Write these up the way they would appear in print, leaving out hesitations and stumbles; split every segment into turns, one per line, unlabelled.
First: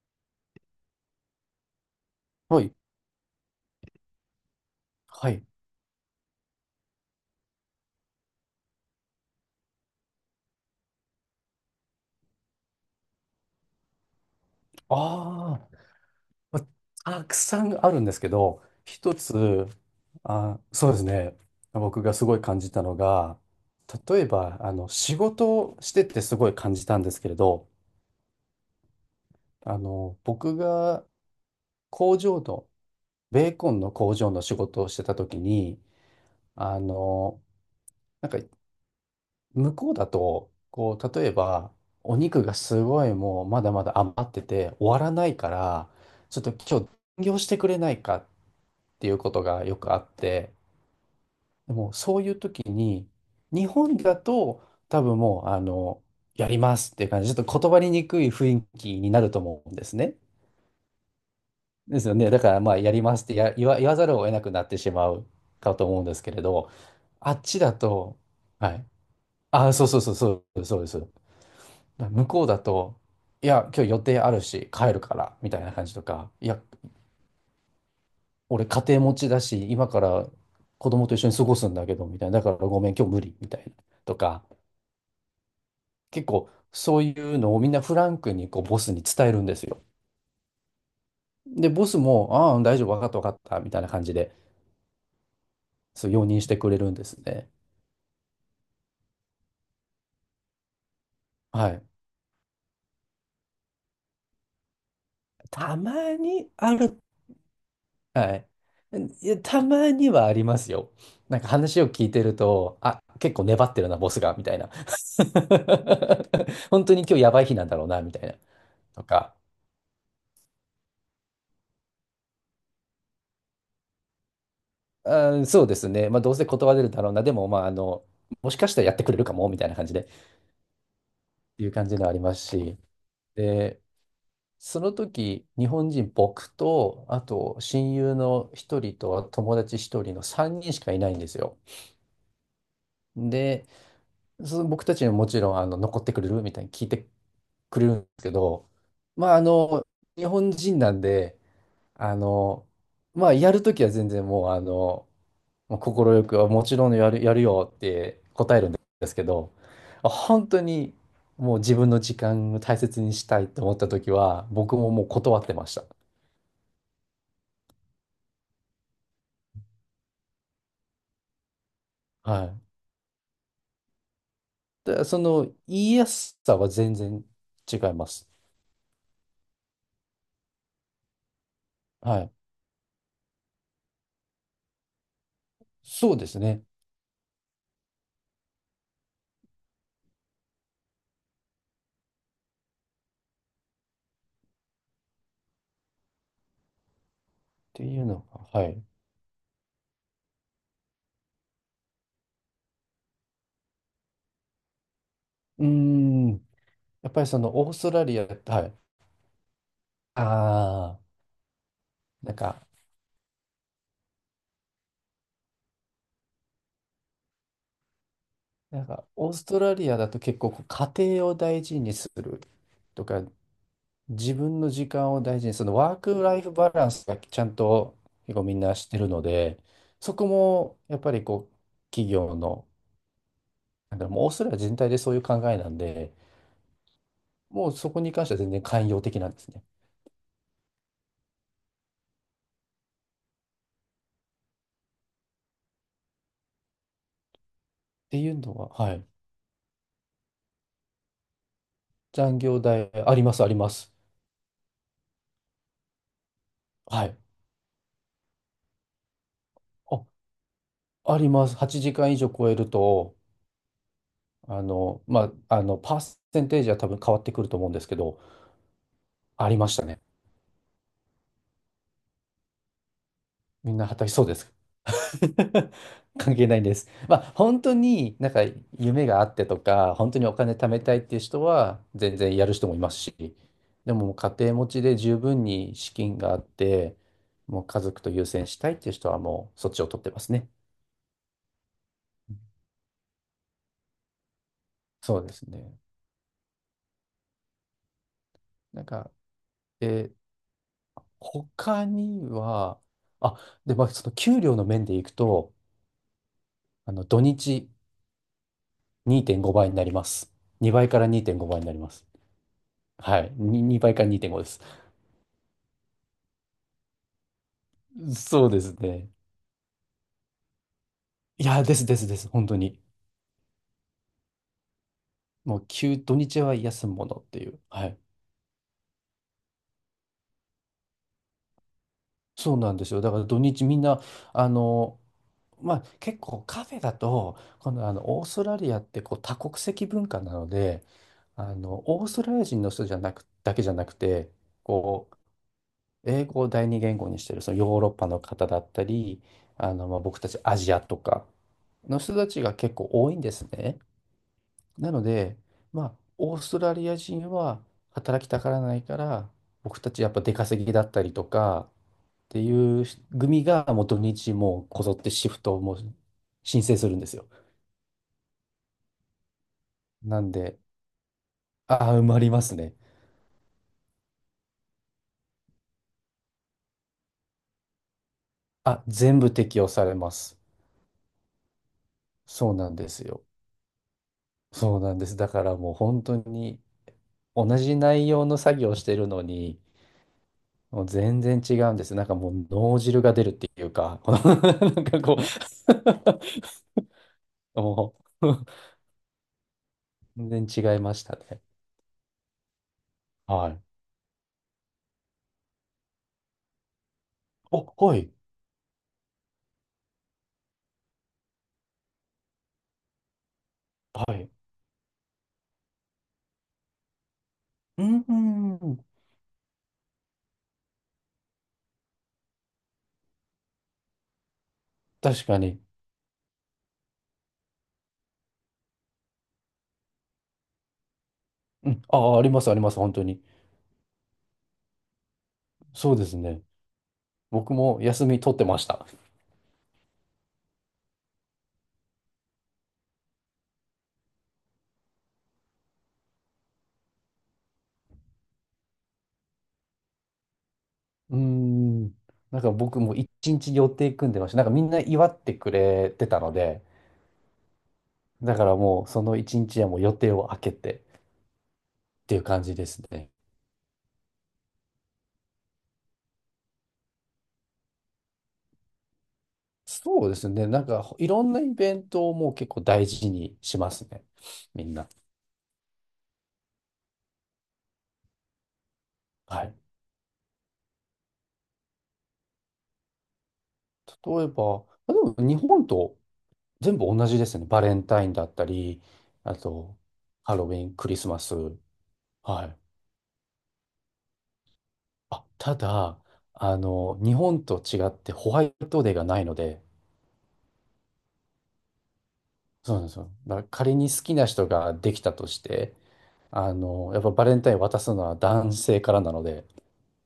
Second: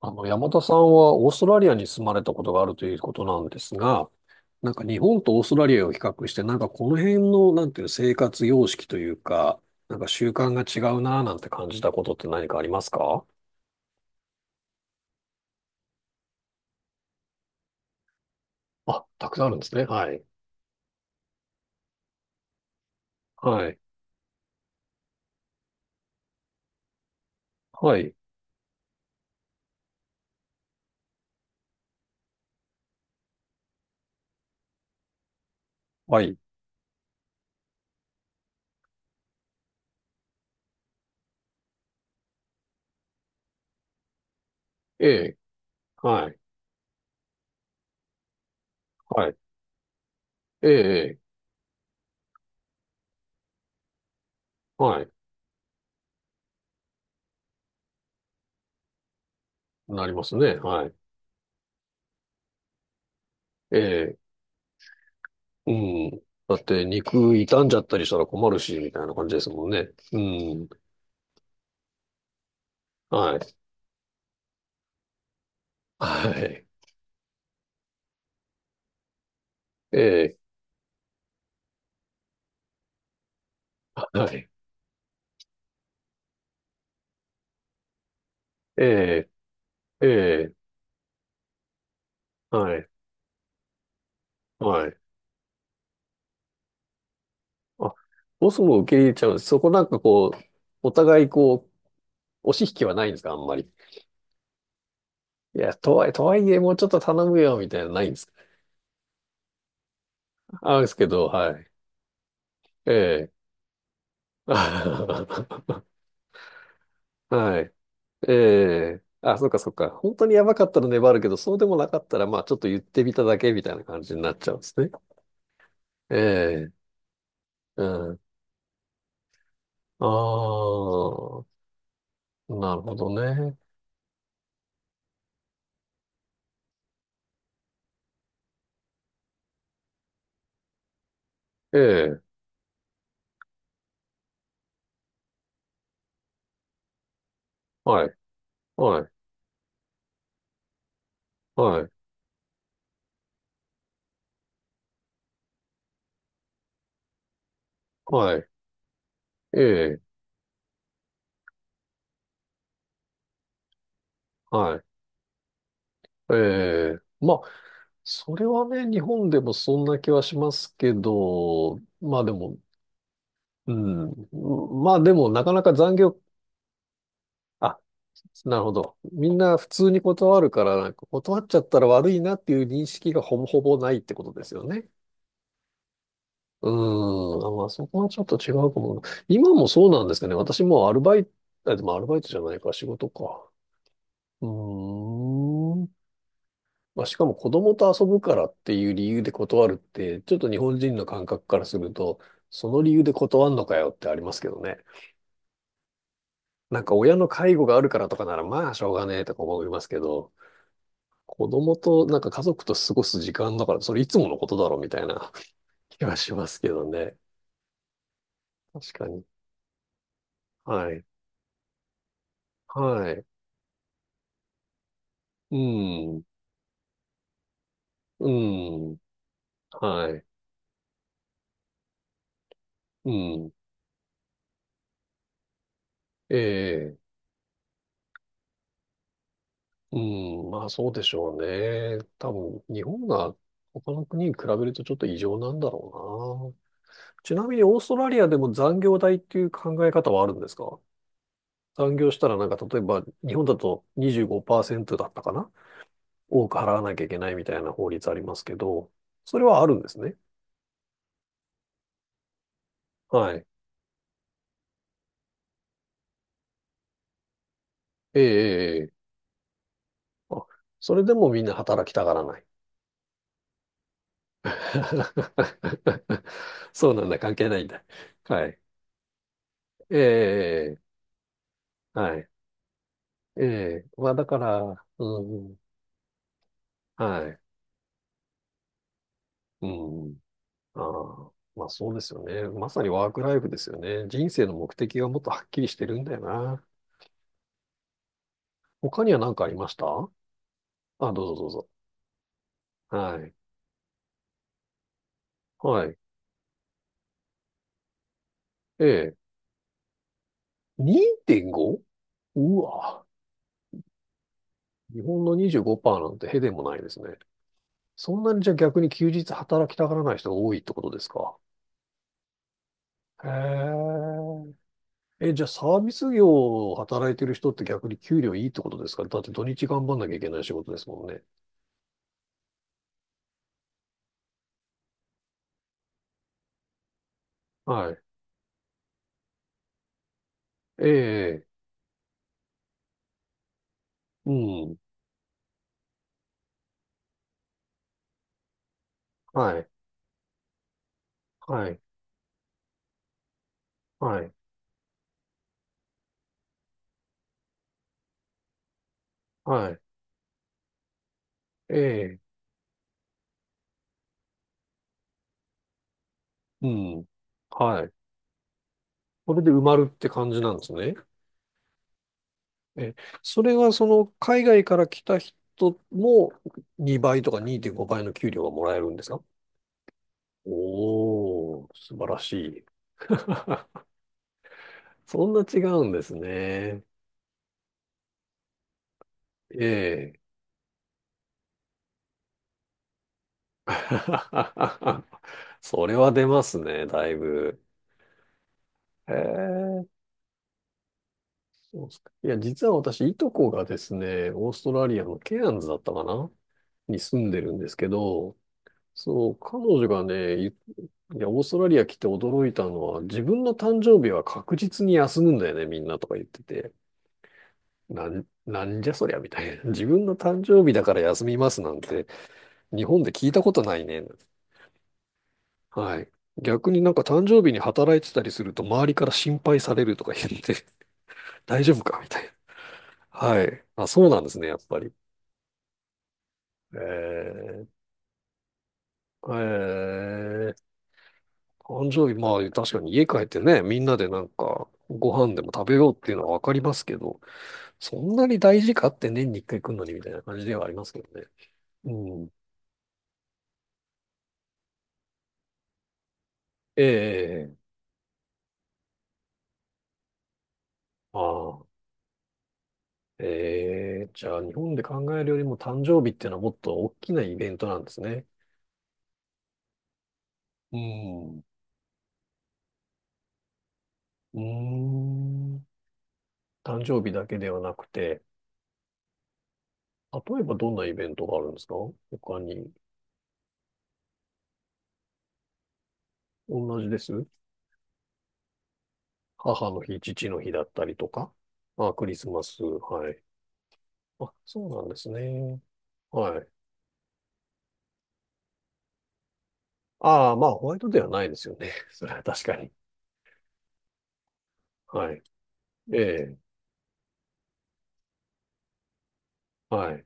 山田さんはオーストラリアに住まれたこと
は
があ
い。
るということなんですが、なんか日本
は
とオー
い。
ストラリアを比較して、なんかこの辺の、なんていう生活様式というか、なんか習慣が違うなぁなんて感じたことって何かありますか？
ああ、またくさんあるんですけど、
あ、
一
たくさんあるんで
つ、
すね。はい。
そうですね。僕がすごい感じたのが、
はい。
例えば、仕事をしててすごい感じたんですけれど、
はい。
僕が工場の、ベーコンの工場の仕事をしてた時に、
はい。
あの、なんか、向こうだと、こう、例えば、お肉がすごいもうまだまだ余ってて終わ
え
らない
え。
から、
は
ち
い。
ょっと今日残業してくれないかっていう
は
こ
い。
とがよくあって、
ええ。ええ、
でもそういう時に、日本だと
は
多
い。
分もう、やりますっていう感じ、ちょっと言葉ににくい雰囲気になると思うんです
なり
ね。
ますね。はい。
ですよね。だからまあ、やりますってや、言
え
わ、言わざる
え。
を得なくなってしまう
う
かと思うん
ん。
ですけれ
だっ
ど、
て
あ
肉
っち
傷ん
だ
じゃったりした
と、
ら困る
は
し、
い。
みたいな感じですもん
あ、そ
ね。
うそうそう
う
そう、
ん。
そうです。向こうだと、
は
い
い。
や、今日予定あるし、帰るから、みたいな感じとか、
は
いや、
い。
俺家庭持ちだし、今
え
から
え。
子供と一緒に過ごすんだけど、みたいな。だからごめん、今日無理、みたいな。
は
とか、
い。
結構そういうのをみんなフランクにこうボ
え
スに伝えるんですよ。
え、ええ、
で、ボスも、ああ、
は
大丈
い、
夫、わかった、わかった、みたいな感じで、
はい。
そう、容認してくれるんですね。
あ、ボスも受け入れちゃうんです。そこなんかこう、お互いこ
は
う、
い。
押し引きはないんですか、あんまり。いや、
たま
とはいえ、とは
に
いえ、も
あ
うちょっ
る。
と頼むよ、みたいなのないんですか。
はい。いや、たまにはあります
あ、で
よ。
すけど、
なんか
はい。
話を聞いてると、
え
あ、
え。
結構粘ってるな、ボスが、みたいな。本当に今日やばい日
は
なん
い。
だろうな、みたい
え
な。
え。
とか。
あ、そっかそっか。本当にやばかったら粘るけど、そうでもなかったら、まあ、ちょっと言ってみただけみたいな感じになっちゃうんですね。
あー、そうですね。
え
まあ、どうせ
え。
断れるだろうな。でも、まあ、
うん。
もしかしたらやってくれるかも、みたいな感じで、
あ
ていう感じのあります
あ、な
し。
るほどね。
で、その時、日本人、僕と、あと、親友の一人と、友達一人の3人しかいないんですよ。
ええ。
で、その僕たちにももちろん、残ってくれるみたいに聞いてくれるん
は
で
い。
すけど、
はい。
まあ、日本人なんで、
はい。
あの、まあ、やるときは全然もう、快く、あもちろんやるよって、
はい。
ですけど、
ええ、
あ本当にもう自分の時間を大切にしたいと思った時は、
は
僕
い。
ももう断ってました。
ええ、まあ、それはね、日本でもそんな気はしますけど、まあで
は
も、
い。
うん、まあ
で、
で
そ
も、な
の
かなか
言
残
いや
業、
すさは全然違
あ、
います。
なるほど。みんな普通に断るから、なんか断っちゃったら悪
は
い
い。
なっていう認識がほぼほぼないってことですよね。
そうですね。っ
うーん、あ、まあそこはちょっと違うかも。今もそうなんですかね？私もうアルバイト、あ、でもアルバイトじゃないか、仕事か。うーん。まあ、しかも子供
て
と
いう
遊ぶ
の
からっ
が、は
て
い。
いう理由で断るって、ちょっと日本人の感覚からすると、その理由で断んのかよってありますけどね。
うーん。
なんか
やっ
親
ぱり
の
そ
介
の
護
オー
があ
ス
る
ト
か
ラ
らと
リ
か
ア、
なら
は
まあし
い。
ょうがねえとか思いますけど、
ああ、
子供となんか
なん
家族
か、
と過ごす時間だからそれいつものことだろうみたいな 気がしますけどね。
なん
確
か
かに。
オーストラリアだと結構こう
は
家
い。
庭を大事にすると
は
か、
い。
自分の時間を大事に、
う
そのワーク
ん。
ライフバランスがちゃんと
う
結構みんなし
ん。
てるので、
は
そ
い。
こもやっぱりこう、企業の、
うん。
なんだろう、もうオーストラリア全体でそういう考えなんで、
ええ、
もうそこに関しては全然寛容的なんですね。っ
うん、まあそうでしょうね。多分、日本が他の国に比べるとちょっと異常なんだろうな。ちなみにオーストラ
て
リア
い
で
う
も
のは、
残
は
業
い。
代っていう考え方はあるんですか？残業したら
残
なんか
業
例え
代、
ば
ありま
日
す、
本
あり
だ
ま
と
す。
25%だったかな、多く払わなきゃ
は
いけ
い。
ないみたいな法律ありますけど、それはあるんです
あ、
ね。
あります。8時間以上超えると、
はい。
パーセンテージは多分変わってくると思うんですけど、
ええ、ええ、ええ、
ありましたね。
あ、それでもみんな働きたがらない。
みんな働きそうです。 関係ないん です。
そうなん
ま
だ、
あ、
関係な
本
いん
当
だ。
になんか
はい。
夢があってとか、
ええ、
本当にお金
え
貯
え、
め
え
たいっていう人は
え、は
全
い。
然やる人もいますし、
ええ、
で
まあ
も
だ
家
か
庭持ち
ら、
で十
う
分
ん、
に資金があって、
はい、
もう家族と優先したいっていう人はもう
う
そっちを取ってま
ん、
すね。
ああ、まあそうですよね。まさにワークライフですよね。人生の目的が
そ
もっ
う
と
で
は
す
っきりし
ね。
てるんだよな。
なん
他に
か、
は何かありました？
で、
あ、どうぞどうぞ。
他には、
はい、
あ、で、まあ、その給料の面でいくと、
はい、
土日
ええ、
2.5倍になります。2倍から2.5倍になり
2.5？
ます。
うわ、
はい。に2倍から2.5です。
日本の25%なんてへでもないですね。そんなに
そ
じ
う
ゃあ
です
逆に休
ね。
日働きたがらない人が多いってことですか？
いや、ですですです、本当に。
へえ。え、じゃあ
も
サ
う、
ービス
土
業
日は
を
休むも
働い
のっ
てる
てい
人っ
う。
て
は
逆に
い。
給料いいってことですか？だって土日頑張んなきゃいけない仕事ですもんね。
そうなんですよ。だから土日みんな、あの、まあ、結構カフェだと、この、
は
あ
い。
の、オーストラリアってこう多国籍文化なので、
ええ、
オーストラリア人の人じゃなく、だけじゃなくて、
うん。
こう、英語を第二言語にしてる、そのヨーロッパの方だったり、
はい。
まあ、僕たちアジアとか
はい。
の人たちが結構多いんですね。
はい。
なので、まあ、オーストラリア人は働きたがらないから、
は
僕
い。
たちやっぱ出稼ぎだったりとか
ええ、
ていう組がもう土日もうこぞってシフトをもう申
う
請するん
ん。
ですよ。
はい。それで埋まるって
な
感
ん
じなん
で、
ですね。
ああ、埋まりますね。
え、それはその海外から来た人も2倍とか2.5倍の給料がもらえ
あ、
るんです
全
か？
部適用されます。
おー、素晴らし
そうなん
い。
ですよ。そうなんです。
そ
だ
んな
から
違
もう
うんで
本
す
当に
ね。
同じ内容の作業をしてるのに、
ええ。
もう全然違うんです。なんかもう脳汁が出るっていうか、この なんかこ
それは出ますね、だい
う
ぶ。
もう
へえ、
全然違いましたね。
そうですか。いや、実は私、いとこ
はい。
がですね、オーストラリアのケアンズだったかなに住んでるんで
お、
すけ
はい。
ど、そう、彼女がね、いいや、オーストラリア来て驚いたのは、自分の誕生日
は
は
い。
確実に休むんだよね、みんなとか言ってて。
うん、
なん、な
う
ん
ん
じゃそりゃ、みたいな。自分の誕生日だから休みますなんて、日本で聞いたことないね。
確かに。
はい。逆になんか誕生日に働いてたりすると周りから心配されるとか言って 大
う
丈
ん。
夫かみ
あ、
た
あ
い
り
な。
ます、あります、本当に。
はい。あ、そうなんですね、やっぱり。
そうですね。
え
僕
ー、
も休み取ってました。
えー、誕生日、まあ確かに家帰ってね、みんなでなんかご飯でも食べようっていうのはわかりますけど、そんなに大事かって年に一回来るのにみたいな感じではありますけ
うー
どね。う
ん。
ん。
なんか僕も一日予定組んでました。なんかみんな祝ってくれてたので、
ええ、
だからもうその一日はもう予定を空けて
ああ、
ていう感じですね。
ええ、じゃあ日本で考えるよりも誕生日っていうのはもっと大きなイベントなんですね。
そうですね。なん
う
かいろんな
ん。
イベントをもう結構大事にしますね。
うー
みんな。
ん。誕生日だけではなくて、
はい。
例えばどんなイベントがあるんですか、他に？
例えば、まあでも日本と全
同
部
じで
同じで
す。
すね。バレンタインだったり、あ
母
と、
の日、父
ハ
の
ロウ
日だ
ィ
っ
ン、
た
ク
り
リス
と
マ
か。
ス。
あ、クリスマ
はい。
ス。はい。あ、そうなんです
あ、た
ね。
だ、
はい。
日本と違ってホワイトデーがないので、
ああ、まあ、ホワイトではないですよね。それは確かに。
そうなんですよ。だから仮に好きな人ができ
は
た
い。
として、
ええ。
やっぱバレンタイン渡すのは男性からなので、
はい。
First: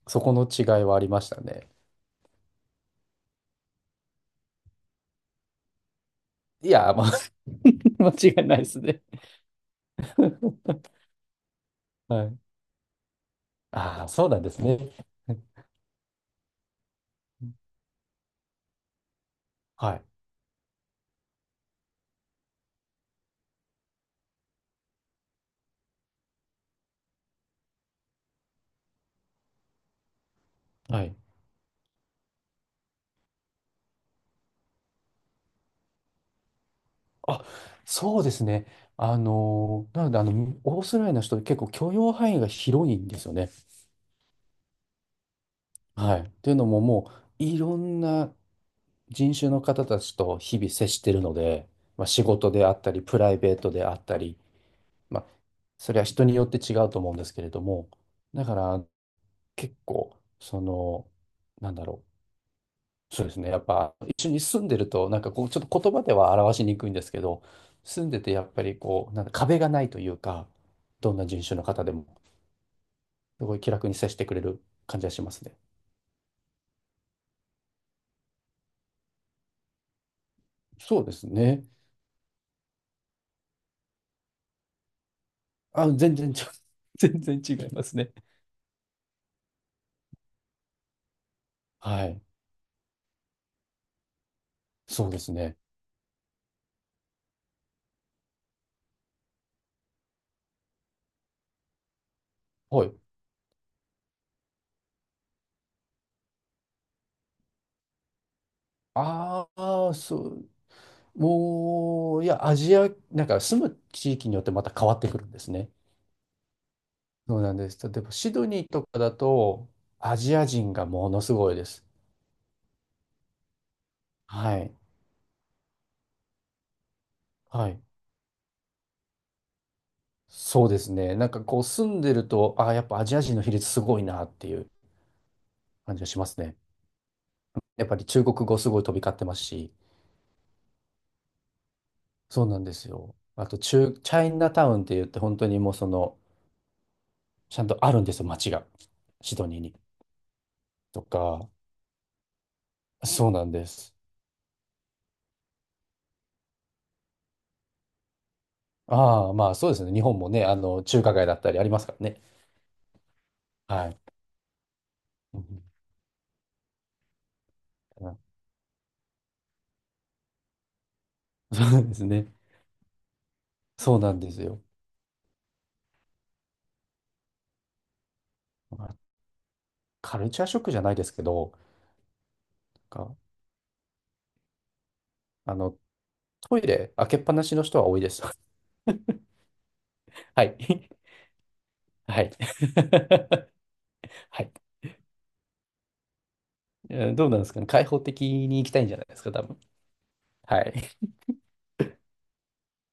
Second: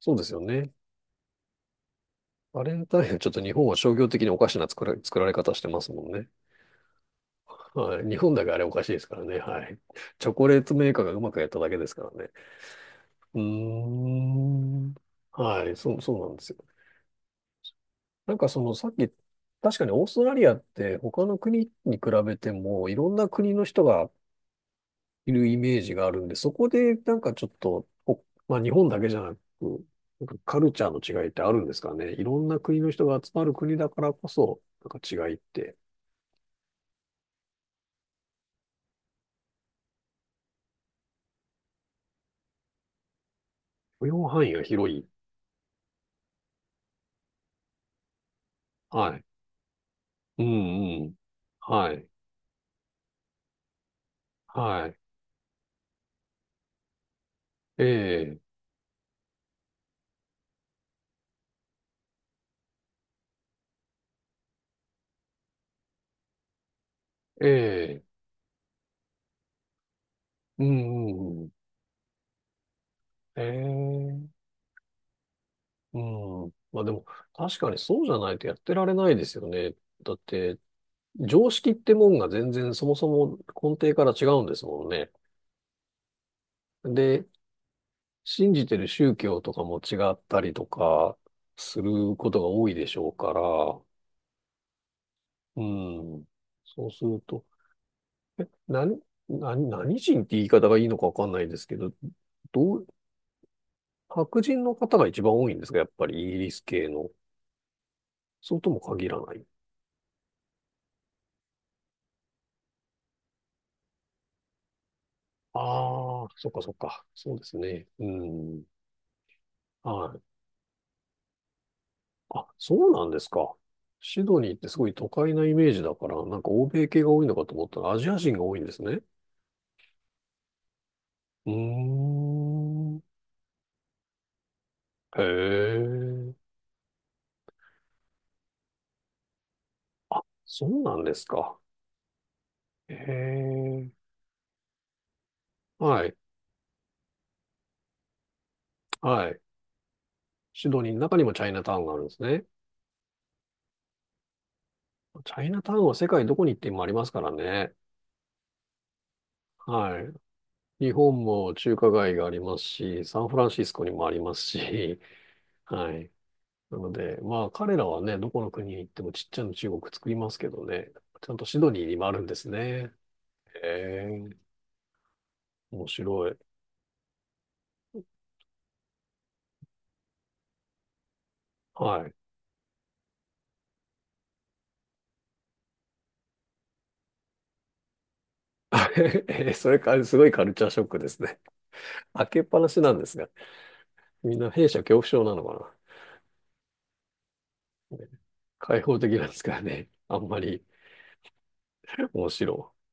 そう
そ
です
こ
よ
の違
ね。
いはありましたね。
バレンタインはちょっと日本は商業的におかしな作られ方してますもんね。
いや、まあ、
はい。
間
日本
違
だ
い
け
な
あ
い
れ
で
お
す
かしいで
ね。
すからね。はい。チョコレート メーカーがうまくやっただけですから
は
ね。
い。
うー
ああ、そうなんです
ん。
ね。
はい、そう、そうなんですよ。なんかそのさっき、確かに
は
オー
い。
ストラリアって他の国に比べてもいろんな国の人がいるイメージがあるんで、そこでなんかちょっと、お、まあ日本だけじゃなく、なんかカルチャ
は
ー
い。
の違いってあるんですかね？いろんな国の人が集まる国だからこそ、なんか違いって、
あ、そうですね。なので、オーストラリアの人って結構許容範囲が広いんですよね。
許容範囲が広い。
はい。っていうのももう、いろんな
はい。
人種の方たちと
う
日々接し
んう
て
ん。
るので、
は
まあ、
い。
仕事であったり、プライベートであったり、
はい。
まあ、それは人によって違うと思うんですけれど
え
も、
え、
だから結構、その、なんだろう。そうですね。やっぱ一緒に住んでると、なんかこう、ちょっと言葉では表しにくいんですけど、
ええ、
住んでてやっぱりこう、なんか壁がないというか、
うんう
どんな人
んうん。
種の方でも、
え
すごい気楽に接してくれ
え。
る感じがしますね。
うん。まあでも、確かにそうじゃないとやってられないですよね。だって、
そうです
常
ね。
識ってもんが全然そもそも根底から違うんですもんね。
あ、全然ちょ、全
で、
然違いますね。
信じてる宗教とかも違ったりとかす
は
る
い。
ことが多いでしょうから、
そうですね。
うん。そうすると、え、何、何、何人って言い方がいいのかわかんないですけど、ど
は
う、
い。
白人の方が一番多いんですか、やっぱりイギリス系の？そうとも限らない。
ああ、そう。もう、いや、アジア、なんか住む地域によってまた変わってくるんですね。
ああ、そっかそっか。そう
そう
で
な
す
んで
ね。
す。例え
う
ば、シド
ん。
ニーとかだと、
は
ア
い。
ジア人がものすごいです。
あ、そうなんですか。シドニーっ
は
てす
い。
ごい都会なイメージだから、なんか欧米系が多いのかと思
は
った
い。
らアジア人が多いんですね。
そうですね。なんか
うー
こう住んでると、ああ、やっぱア
ん。
ジア人の比率すごいなっていう
へ
感じがしま
え。
すね。やっぱり中国語すごい飛び交ってますし、
あ、そうなんですか。
そうなんです
へ
よ。あと
え。
中、チャイナタウンって言って本当にもうそ
はい。
の、ちゃんとあるんですよ、街が。
は
シ
い。
ドニーに。
シドニーの
と
中にもチャ
か、
イナタウンがあるんですね。
そうなんです。
チャイナタウンは世界どこに行ってもありますからね。
ああ、まあそうですね。
は
日
い。
本もね、
日
中華
本
街だった
も
りあり
中
ます
華
から
街
ね。
がありますし、サンフランシスコ
は
に
い。
もありますし、
うん
はい。なので、まあ彼らはね、どこ の国に行ってもちっちゃな中国作りますけどね、ちゃんとシド
そ
ニー
うで
に
す
もあるん
ね。
ですね。
そう
え
なんで
え、
すよ。
面白い。
まあカルチャーショックじゃないですけど、
はい。
なんかあの、トイレ開けっぱなしの人は多いです。
えー、それからすごいカ
は
ルチャーショッ
い。
クですね。
は
開
い。
けっぱなしなんですが、みん
は
な
い。
弊社恐怖症なのか
えーどうなんですかね。開
な。
放
ね、
的に行きた
開
いんじ
放
ゃない
的
です
なん
か、
で
多
すか
分。
らね、あんま
は
り
い。
面白い。